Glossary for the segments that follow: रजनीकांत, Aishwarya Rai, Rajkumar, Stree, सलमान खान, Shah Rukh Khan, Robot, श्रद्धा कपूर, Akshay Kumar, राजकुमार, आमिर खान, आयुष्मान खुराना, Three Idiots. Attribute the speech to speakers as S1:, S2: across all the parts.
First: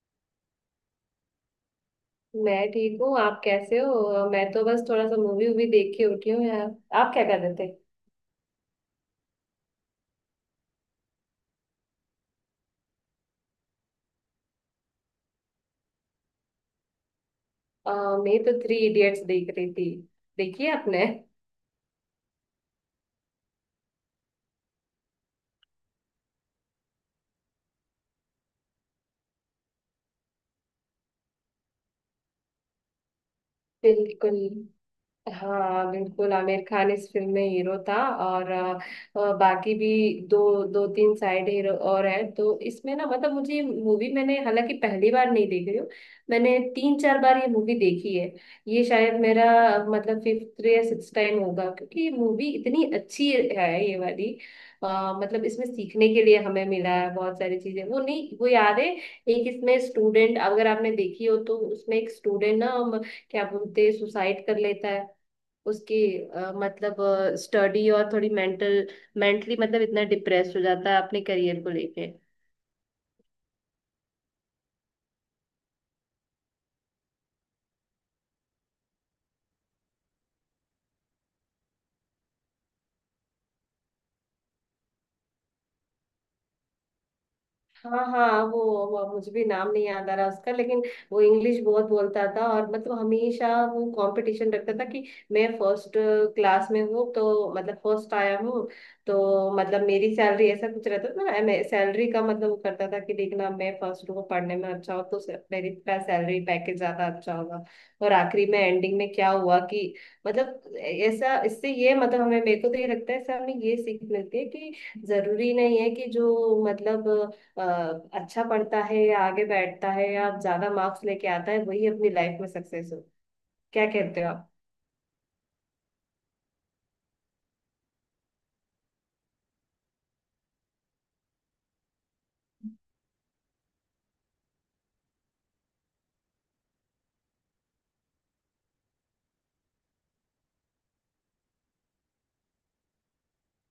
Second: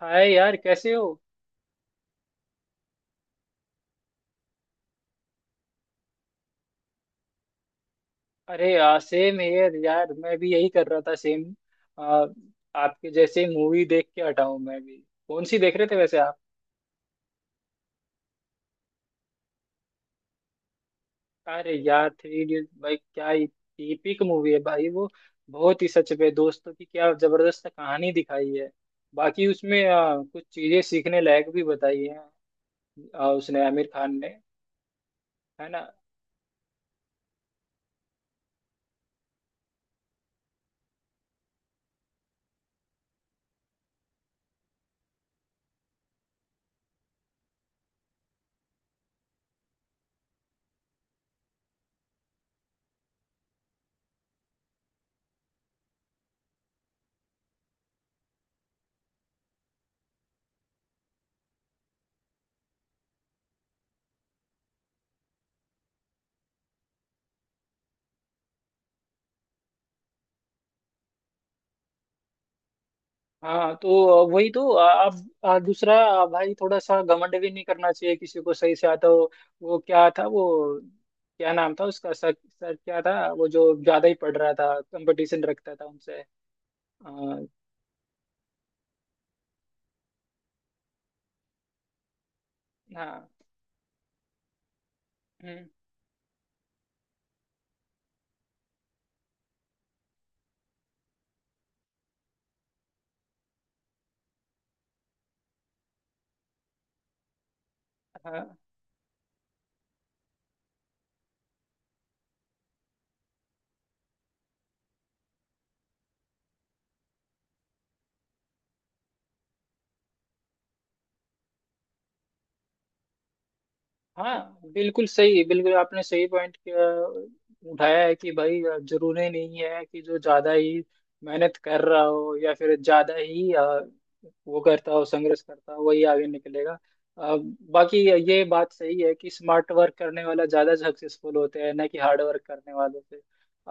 S1: हाय यार, कैसे हो?
S2: मैं ठीक हूँ। आप कैसे हो? मैं तो बस थोड़ा सा मूवी वूवी देख के उठी हूँ यार। आप क्या कर रहे थे?
S1: अरे यार सेम, यार यार मैं भी यही कर रहा था, सेम। आ, आपके जैसे मूवी देख के हटा हूं मैं भी। कौन सी देख रहे थे वैसे आप?
S2: अ, मैं तो थ्री इडियट्स देख रही थी। देखिए आपने?
S1: अरे यार, थ्री इडियट, भाई क्या टीपिक मूवी है भाई वो। बहुत ही सच पे दोस्तों की क्या जबरदस्त कहानी दिखाई है। बाकी उसमें कुछ चीजें सीखने लायक भी बताई है। उसने आमिर खान ने।
S2: बिल्कुल।
S1: है ना।
S2: हाँ बिल्कुल, आमिर खान इस फिल्म में हीरो था। और बाकी भी दो दो तीन साइड हीरो और हैं। तो इसमें ना मतलब मुझे मूवी, मैंने हालांकि पहली बार नहीं देखी हूँ। मैंने तीन चार बार ये मूवी देखी है। ये शायद मेरा मतलब फिफ्थ या सिक्स टाइम होगा क्योंकि ये मूवी इतनी अच्छी है, ये वाली। अ, मतलब इसमें सीखने के लिए हमें मिला है बहुत सारी चीजें। वो नहीं, वो याद है, एक इसमें स्टूडेंट, अगर आपने देखी हो तो उसमें एक स्टूडेंट ना हम क्या बोलते हैं, सुसाइड कर लेता है उसकी। मतलब स्टडी, और थोड़ी मेंटली मतलब इतना डिप्रेस हो जाता है अपने करियर को लेके।
S1: हाँ, तो वही तो आप। दूसरा, भाई थोड़ा सा घमंड भी नहीं करना चाहिए, किसी को सही से आता हो। वो क्या था वो? क्या नाम था उसका, सर? सर क्या था वो, जो ज्यादा ही पढ़ रहा था, कंपटीशन रखता था उनसे? आ,
S2: हाँ हाँ, वो मुझे भी नाम नहीं याद आ रहा उसका लेकिन। वो इंग्लिश बहुत बोलता था, और मतलब
S1: हाँ,
S2: हमेशा वो कंपटीशन रखता था कि मैं
S1: हम्म,
S2: फर्स्ट क्लास में हूँ, तो मतलब फर्स्ट आया हूँ। तो मतलब मेरी सैलरी, ऐसा कुछ रहता था ना, मैं सैलरी का मतलब वो करता था कि देखना मैं फर्स्ट हूँ पढ़ने में, अच्छा हो तो मेरी सैलरी पैकेज ज्यादा अच्छा होगा। और आखिरी
S1: हाँ,
S2: में एंडिंग में क्या हुआ कि मतलब ऐसा, इससे ये मतलब हमें, मेरे को तो ये लगता है इससे हमें ये सीख मिलती है कि जरूरी नहीं है कि जो मतलब अ, अच्छा पढ़ता है, या आगे बैठता है, या ज्यादा मार्क्स लेके आता है, वही अपनी लाइफ में सक्सेस हो। क्या कहते हो आप?
S1: हाँ। बिल्कुल सही, बिल्कुल आपने सही पॉइंट उठाया है कि भाई, जरूरी नहीं है कि जो ज्यादा ही मेहनत कर रहा हो या फिर ज्यादा ही वो करता हो, संघर्ष करता हो, वही आगे निकलेगा। अ, बाकी ये बात सही है कि स्मार्ट वर्क करने वाला ज्यादा सक्सेसफुल होते हैं, ना कि हार्ड वर्क करने वालों से।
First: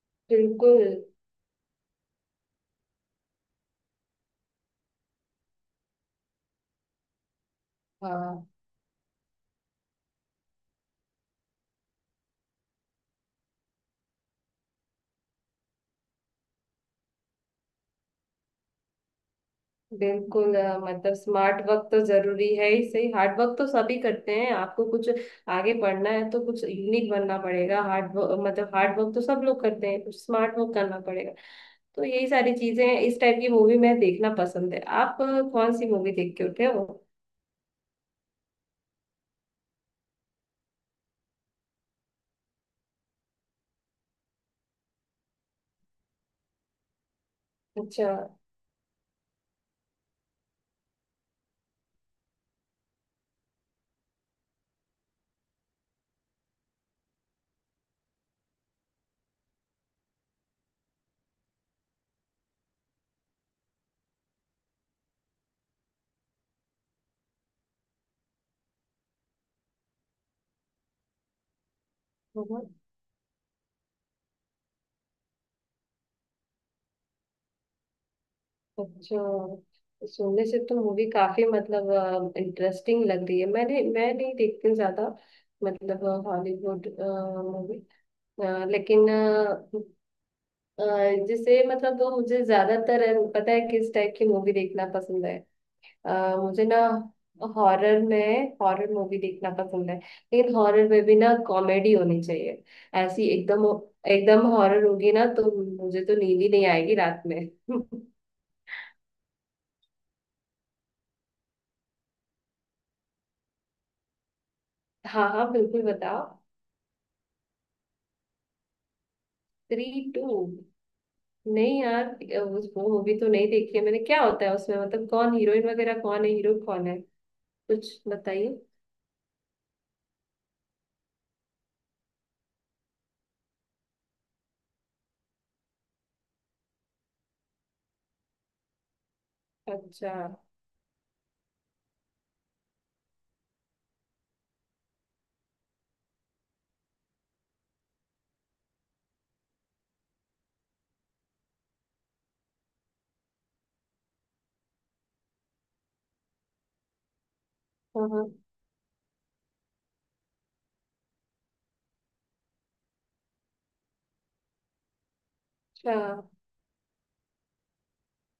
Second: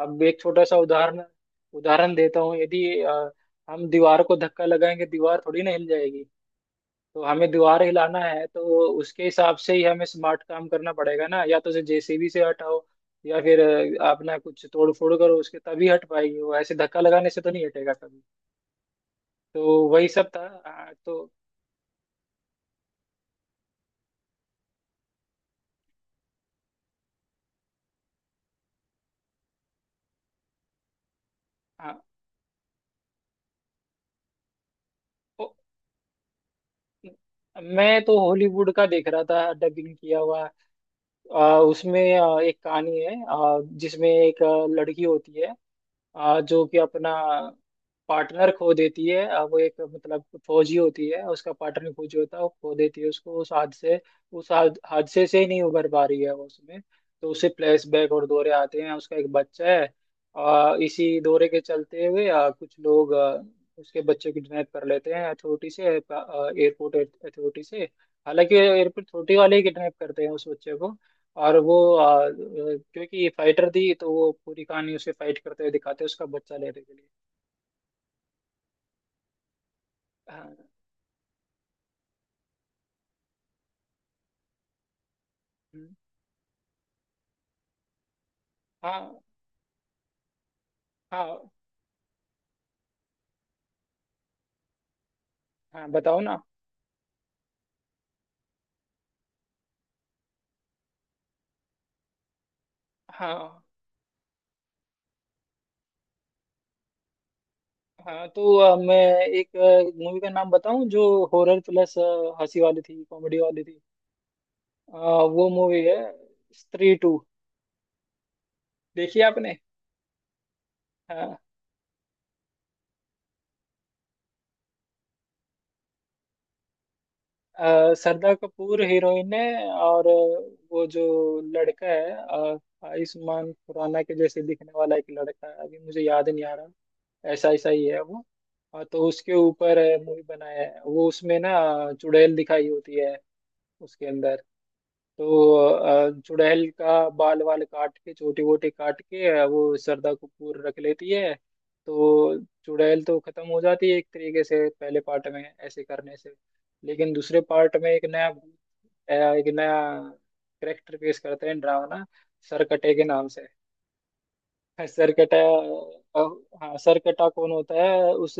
S1: अब एक छोटा सा
S2: बिल्कुल।
S1: उदाहरण उदाहरण देता हूँ। यदि हम दीवार को धक्का लगाएंगे, दीवार थोड़ी ना हिल जाएगी। तो हमें दीवार हिलाना है,
S2: हाँ
S1: तो उसके हिसाब से ही हमें स्मार्ट काम करना पड़ेगा ना। या तो उसे जेसीबी से हटाओ, या फिर आप ना कुछ तोड़ फोड़ करो उसके, तभी हट पाएगी वो। ऐसे धक्का लगाने से तो नहीं हटेगा कभी। तो वही सब था
S2: बिल्कुल, मतलब
S1: तो।
S2: स्मार्ट वर्क तो जरूरी है ही, सही, हार्ड वर्क तो सभी करते हैं, आपको कुछ आगे पढ़ना है तो कुछ यूनिक बनना पड़ेगा। हार्ड वर्क तो सब लोग करते हैं, कुछ स्मार्ट वर्क करना पड़ेगा।
S1: हाँ।
S2: तो यही सारी चीजें हैं। इस टाइप की मूवी मैं देखना पसंद है। आप
S1: ओ,
S2: कौन सी मूवी देख के उठे हो?
S1: मैं तो हॉलीवुड का देख रहा था, डबिंग किया हुआ। उसमें एक कहानी है, जिसमें एक लड़की होती है, जो कि अपना
S2: अच्छा।
S1: पार्टनर खो देती है। वो एक मतलब फौजी होती है, उसका पार्टनर फौजी होता है, वो खो देती है उसको। उस हादसे उस हाद- हादसे से ही नहीं उभर पा रही है वो उसमें। तो उसे फ्लैशबैक और दौरे आते हैं, उसका एक बच्चा है। इसी दौरे के चलते हुए कुछ लोग उसके बच्चे को किडनैप कर लेते हैं अथॉरिटी से, एयरपोर्ट अथॉरिटी से। हालांकि एयरपोर्ट अथॉरिटी वाले ही किडनैप करते हैं उस बच्चे को। और वो क्योंकि ये फाइटर थी, तो वो पूरी कहानी उसे फाइट करते हुए दिखाते हैं, उसका बच्चा लेने के लिए।
S2: अच्छा, सोने
S1: हाँ,
S2: से तो मूवी काफी मतलब इंटरेस्टिंग लग रही है। मैं नहीं देखती हूँ ज्यादा
S1: हम्म,
S2: मतलब हॉलीवुड मूवी, लेकिन
S1: हाँ,
S2: अ,
S1: हाँ।
S2: जैसे मतलब, वो मुझे ज्यादातर पता है किस टाइप की मूवी देखना पसंद है?
S1: हाँ, बताओ ना।
S2: मुझे ना हॉरर मूवी देखना पसंद है, लेकिन हॉरर में भी ना कॉमेडी होनी चाहिए। ऐसी
S1: हाँ,
S2: एकदम एकदम हॉरर होगी ना, तो मुझे तो नींद ही नहीं आएगी रात में।
S1: हाँ, तो मैं एक मूवी का नाम बताऊं, जो हॉरर प्लस हंसी वाली थी, कॉमेडी वाली थी? आ,
S2: हाँ
S1: वो
S2: हाँ
S1: मूवी
S2: बिल्कुल,
S1: है
S2: बताओ।
S1: स्त्री टू। देखी आपने?
S2: Three, to.
S1: हाँ।
S2: नहीं यार, उस वो मूवी तो नहीं देखी है मैंने। क्या होता है उसमें मतलब, कौन हीरोइन वगैरह, कौन है हीरो, कौन है? कुछ
S1: श्रद्धा
S2: बताइए।
S1: कपूर हीरोइन है, और वो जो लड़का है, आयुष्मान खुराना के जैसे दिखने वाला एक लड़का है, अभी मुझे याद नहीं आ रहा। ऐसा ऐसा ही है वो। हाँ, तो उसके ऊपर
S2: अच्छा।
S1: मूवी बनाया है वो। उसमें ना चुड़ैल दिखाई होती है उसके अंदर। तो चुड़ैल का बाल वाल काट के, छोटी वोटी काट के, वो श्रद्धा कपूर रख लेती है। तो चुड़ैल तो खत्म हो जाती है एक तरीके से, पहले पार्ट में ऐसे करने से। लेकिन दूसरे पार्ट में एक
S2: हाँ हाँ।
S1: नया भूत, एक नया करेक्टर पेश करते हैं, डरावना, सरकटे के नाम से। सरकटा।
S2: अच्छा।
S1: हाँ, सरकटा कौन होता है? उस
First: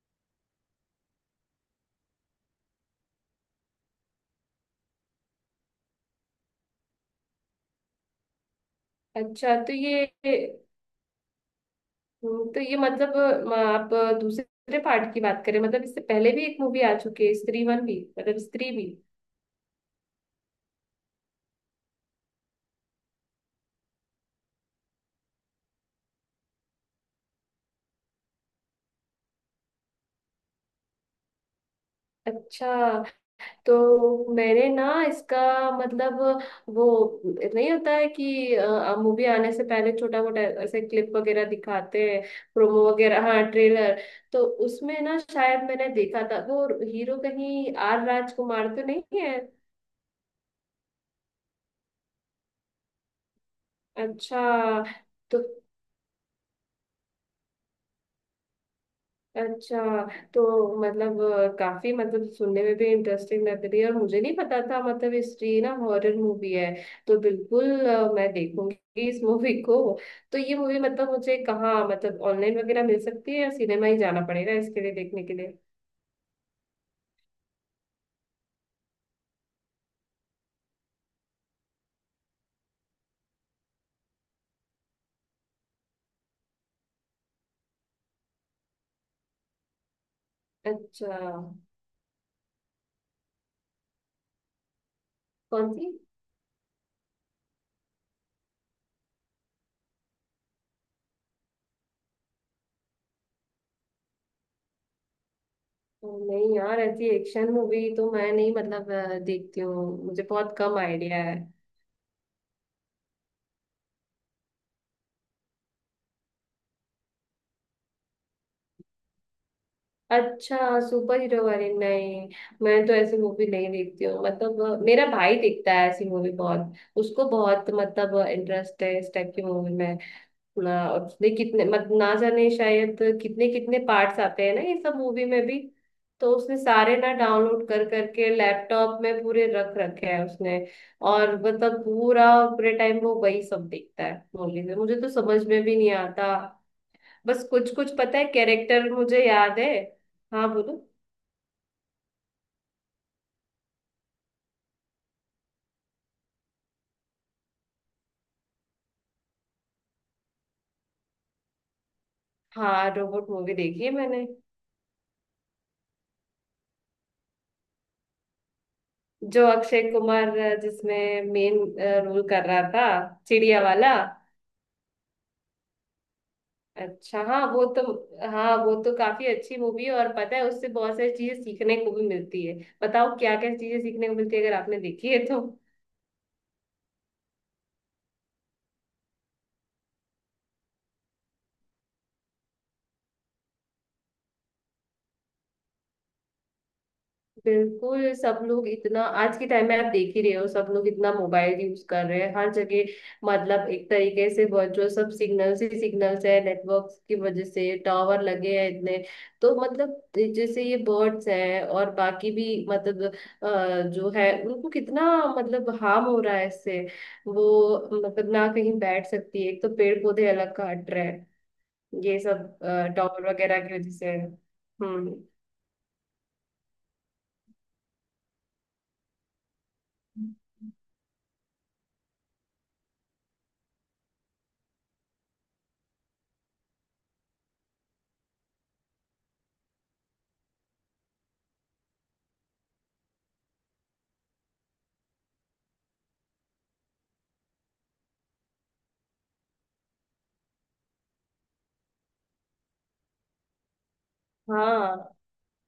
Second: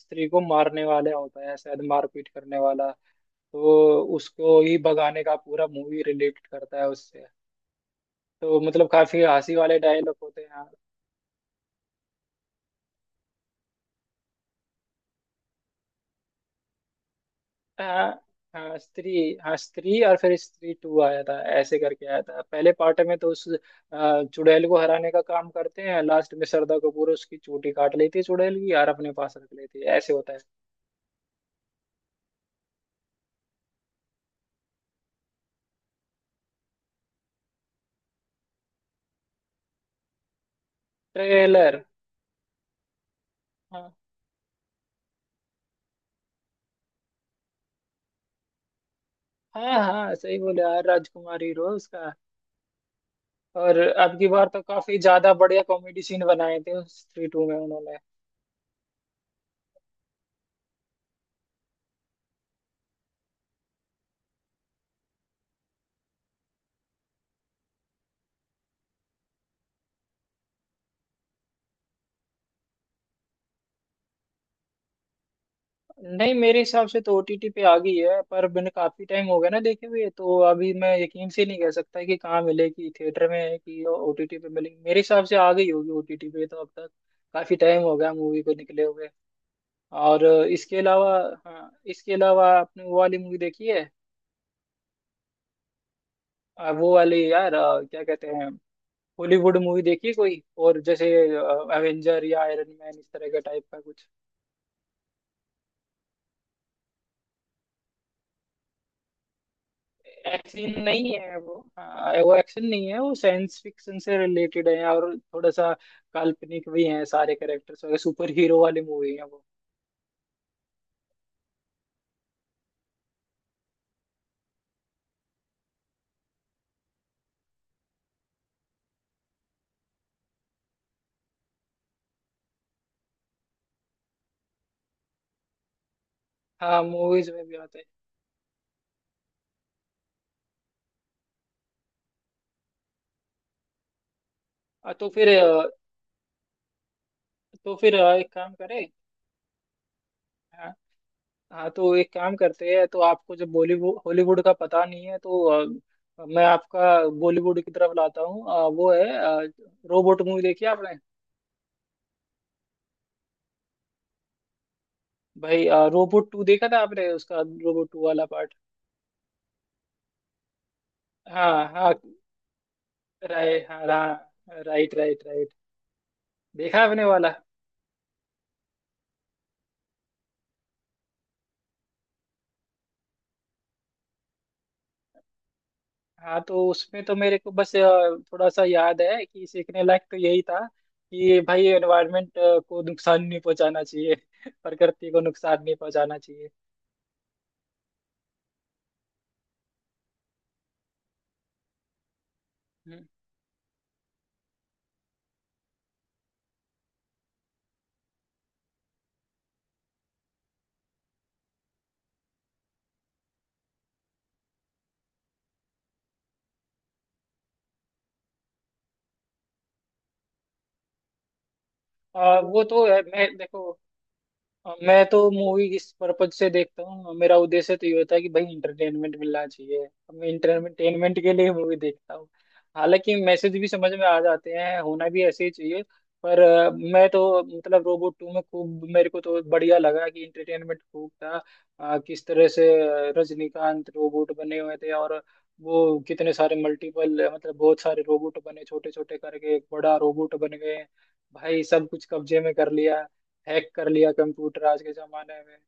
S1: स्त्री को मारने वाला होता है, शायद मारपीट करने वाला। तो उसको ही भगाने का पूरा मूवी रिलेट करता है उससे। तो मतलब काफी
S2: अच्छा
S1: हंसी
S2: तो
S1: वाले
S2: ये,
S1: डायलॉग होते हैं।
S2: तो ये मतलब, आप दूसरे पार्ट की बात करें मतलब, इससे पहले भी एक मूवी आ चुकी है स्त्री वन भी,
S1: हाँ,
S2: मतलब स्त्री
S1: हाँ,
S2: भी।
S1: स्त्री, हाँ स्त्री, और फिर स्त्री टू आया था, ऐसे करके आया था। पहले पार्ट में तो उस चुड़ैल को हराने का काम करते हैं। लास्ट में श्रद्धा कपूर उसकी चोटी काट लेती है, चुड़ैल की, यार, अपने पास रख लेती है, ऐसे होता है।
S2: अच्छा। तो मैंने ना इसका मतलब, वो नहीं होता है कि मूवी आने से पहले छोटा मोटा ऐसे क्लिप वगैरह
S1: ट्रेलर।
S2: दिखाते हैं, प्रोमो वगैरह, हाँ ट्रेलर। तो उसमें ना शायद मैंने देखा था, वो हीरो कहीं आर राजकुमार तो नहीं है?
S1: हाँ, हाँ, सही बोले, यार राजकुमार हीरो है उसका। और अब की
S2: अच्छा।
S1: बार तो काफी ज्यादा
S2: तो
S1: बढ़िया कॉमेडी सीन बनाए थे उस थ्री टू में उन्होंने।
S2: अच्छा, तो मतलब काफी मतलब सुनने में भी इंटरेस्टिंग लग रही है, और मुझे नहीं पता था मतलब हिस्ट्री ना हॉरर मूवी है। तो बिल्कुल, मैं देखूंगी इस मूवी को। तो ये मूवी मतलब मुझे कहाँ मतलब ऑनलाइन वगैरह मिल सकती है, या सिनेमा ही जाना पड़ेगा इसके लिए देखने के लिए?
S1: नहीं, मेरे हिसाब से तो ओटीटी पे आ गई है, पर मैंने काफी टाइम हो गया ना देखे हुए, तो अभी मैं यकीन से नहीं कह सकता कि कहाँ मिलेगी, थिएटर में है कि ओटीटी पे मिलेगी। मेरे हिसाब से आ गई होगी ओटीटी पे तो अब तक। काफी टाइम हो गया मूवी को निकले हुए। और इसके अलावा,
S2: अच्छा।
S1: हाँ, इसके अलावा आपने वो वाली मूवी देखी है?
S2: कौन सी?
S1: वो वाली, यार, क्या कहते हैं, हॉलीवुड मूवी देखी कोई और, जैसे एवेंजर या आयरन मैन, इस तरह का टाइप का कुछ?
S2: नहीं यार, ऐसी एक्शन मूवी तो मैं नहीं मतलब देखती हूँ, मुझे बहुत कम
S1: एक्शन नहीं
S2: आइडिया है।
S1: है वो। हाँ, वो एक्शन नहीं है, वो साइंस फिक्शन से रिलेटेड है, और थोड़ा सा काल्पनिक भी है। सारे कैरेक्टर्स वगैरह, सुपर हीरो वाली मूवी है वो।
S2: अच्छा। सुपर हीरो वाली? नहीं, मैं तो ऐसी मूवी नहीं देखती हूँ, मतलब मेरा भाई देखता है ऐसी मूवी बहुत। उसको बहुत मतलब इंटरेस्ट है इस टाइप की मूवी में ना, और उसने कितने मत ना जाने, शायद कितने कितने पार्ट्स आते हैं ना ये सब मूवी में भी। तो उसने
S1: हाँ,
S2: सारे ना
S1: मूवीज में भी
S2: डाउनलोड
S1: आते हैं।
S2: कर करके लैपटॉप में पूरे रख रखे हैं उसने। और मतलब पूरा पूरे टाइम वो वही सब देखता है मूवी में,
S1: हाँ,
S2: मुझे
S1: तो
S2: तो
S1: फिर
S2: समझ में भी नहीं आता। बस कुछ कुछ पता है
S1: एक काम करें।
S2: कैरेक्टर, मुझे याद है। हाँ
S1: हाँ,
S2: बोलो।
S1: हाँ, तो एक काम करते हैं। तो आपको जब बॉलीवुड, हॉलीवुड का पता नहीं है, तो मैं आपका बॉलीवुड की तरफ लाता हूँ। वो है, रोबोट मूवी देखी आपने?
S2: हाँ, रोबोट मूवी देखी है मैंने।
S1: भाई, रोबोट टू देखा था आपने, उसका रोबोट टू वाला पार्ट?
S2: जो अक्षय कुमार जिसमें मेन
S1: हाँ, हाँ,
S2: रोल कर रहा था,
S1: राय
S2: चिड़िया
S1: हाँ,
S2: वाला।
S1: Right, right, right. देखा आपने
S2: अच्छा।
S1: वाला?
S2: हाँ वो तो काफी अच्छी मूवी है, और पता है उससे बहुत सारी चीजें सीखने को भी मिलती है। बताओ क्या क्या चीजें सीखने को मिलती है, अगर आपने देखी है तो।
S1: हाँ, तो उसमें तो मेरे को बस थोड़ा सा याद है कि सीखने लायक तो यही था कि भाई एनवायरनमेंट को नुकसान नहीं पहुंचाना चाहिए। प्रकृति को नुकसान नहीं पहुंचाना चाहिए।
S2: बिल्कुल। सब लोग इतना, आज के टाइम में आप देख ही रहे हो, सब लोग इतना मोबाइल यूज कर रहे हैं हर जगह।
S1: हम्म।
S2: मतलब एक तरीके से वर्चुअल सब सिग्नल्स ही सिग्नल्स है, नेटवर्क की वजह से टावर लगे हैं इतने। तो मतलब जैसे ये बर्ड्स हैं और बाकी भी मतलब जो है, उनको कितना मतलब हार्म हो रहा है इससे। वो मतलब ना कहीं बैठ सकती है, एक तो पेड़ पौधे अलग काट रहे हैं, ये
S1: और
S2: सब
S1: वो तो है,
S2: टावर
S1: मैं
S2: वगैरह
S1: देखो,
S2: की वजह से।
S1: अब मैं
S2: हम्म।
S1: तो मूवी इस पर्पज से देखता हूँ, मेरा उद्देश्य तो ये होता है कि भाई इंटरटेनमेंट मिलना चाहिए। अब मैं इंटरटेनमेंट के लिए मूवी देखता हूँ। हालांकि मैसेज भी समझ में आ जाते हैं, होना भी ऐसे ही चाहिए। पर मैं तो मतलब रोबोट टू में खूब, मेरे को तो बढ़िया लगा कि इंटरटेनमेंट खूब था। किस तरह से, रजनीकांत रोबोट बने हुए थे, और वो कितने सारे मल्टीपल मतलब बहुत सारे रोबोट बने छोटे छोटे करके, एक बड़ा रोबोट बन गए। भाई सब कुछ कब्जे में कर लिया, हैक कर लिया कंप्यूटर, आज के
S2: हाँ
S1: जमाने में,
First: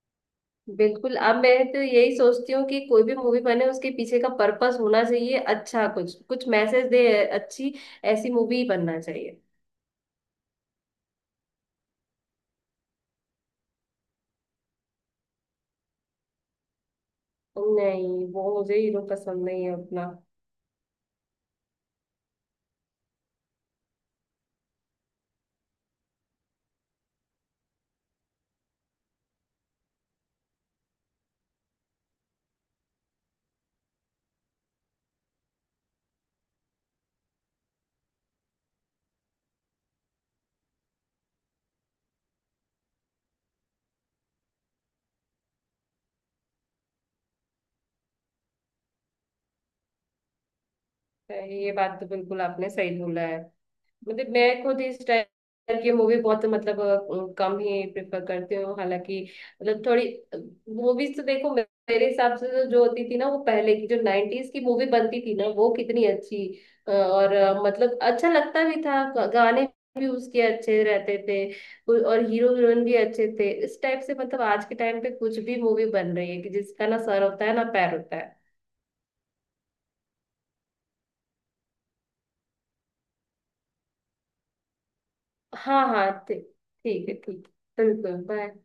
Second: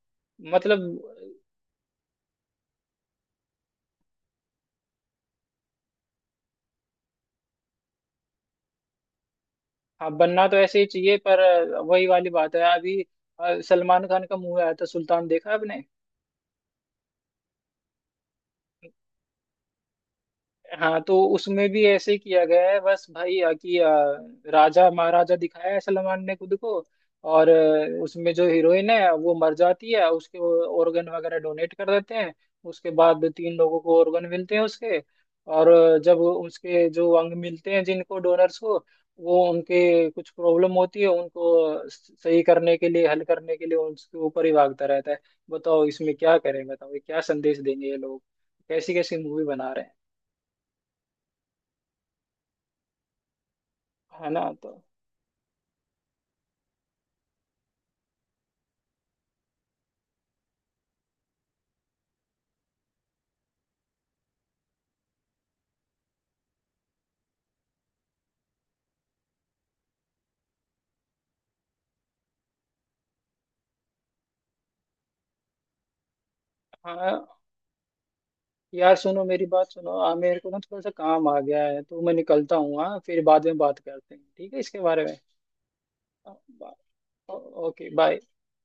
S2: बिल्कुल।
S1: मतलब।
S2: अब मैं तो यही सोचती हूँ कि कोई भी मूवी बने, उसके पीछे का पर्पस होना चाहिए, अच्छा कुछ कुछ मैसेज दे। अच्छी ऐसी मूवी बनना चाहिए।
S1: हाँ, बनना तो ऐसे ही चाहिए, पर वही वाली बात है अभी। सलमान खान का मूवी आया था, सुल्तान, देखा आपने?
S2: नहीं, वो मुझे हीरो पसंद नहीं है अपना।
S1: हाँ, तो उसमें भी ऐसे ही किया गया है, बस भाई कि राजा महाराजा दिखाया है सलमान ने खुद को। और उसमें जो हीरोइन है, वो मर जाती है, उसके ऑर्गन वगैरह डोनेट कर देते हैं। उसके बाद तीन लोगों को ऑर्गन मिलते हैं उसके। और जब उसके जो अंग मिलते हैं, जिनको डोनर्स को, वो उनके कुछ प्रॉब्लम होती है, उनको सही करने के लिए, हल करने के लिए उसके ऊपर ही भागता रहता है। बताओ, इसमें क्या करें? बताओ, ये क्या संदेश देंगे ये लोग? कैसी कैसी मूवी बना रहे हैं?
S2: ये बात तो बिल्कुल आपने सही बोला है। मतलब
S1: है ना?
S2: मैं
S1: तो
S2: खुद इस टाइप की मूवी बहुत मतलब कम ही प्रेफर करती हूँ, हालांकि मतलब थोड़ी मूवीज तो देखो, मेरे हिसाब से तो जो होती थी ना, वो पहले की जो 90s की मूवी बनती थी ना, वो कितनी अच्छी। और मतलब अच्छा लगता भी था, गाने भी उसके अच्छे रहते थे, और हीरो हीरोइन भी अच्छे थे इस टाइप से। मतलब आज के टाइम पे कुछ भी मूवी बन रही है कि जिसका ना
S1: हाँ,
S2: सर होता है ना पैर होता है।
S1: यार, सुनो, मेरी बात सुनो, मेरे को ना थोड़ा सा काम आ गया है, तो मैं निकलता हूँ। हाँ, फिर बाद में बात करते हैं, ठीक है, इसके बारे में।
S2: हाँ हाँ, ठीक। ठीक है, ठीक।
S1: ओ- ओके, बाय।
S2: बिल्कुल, बाय।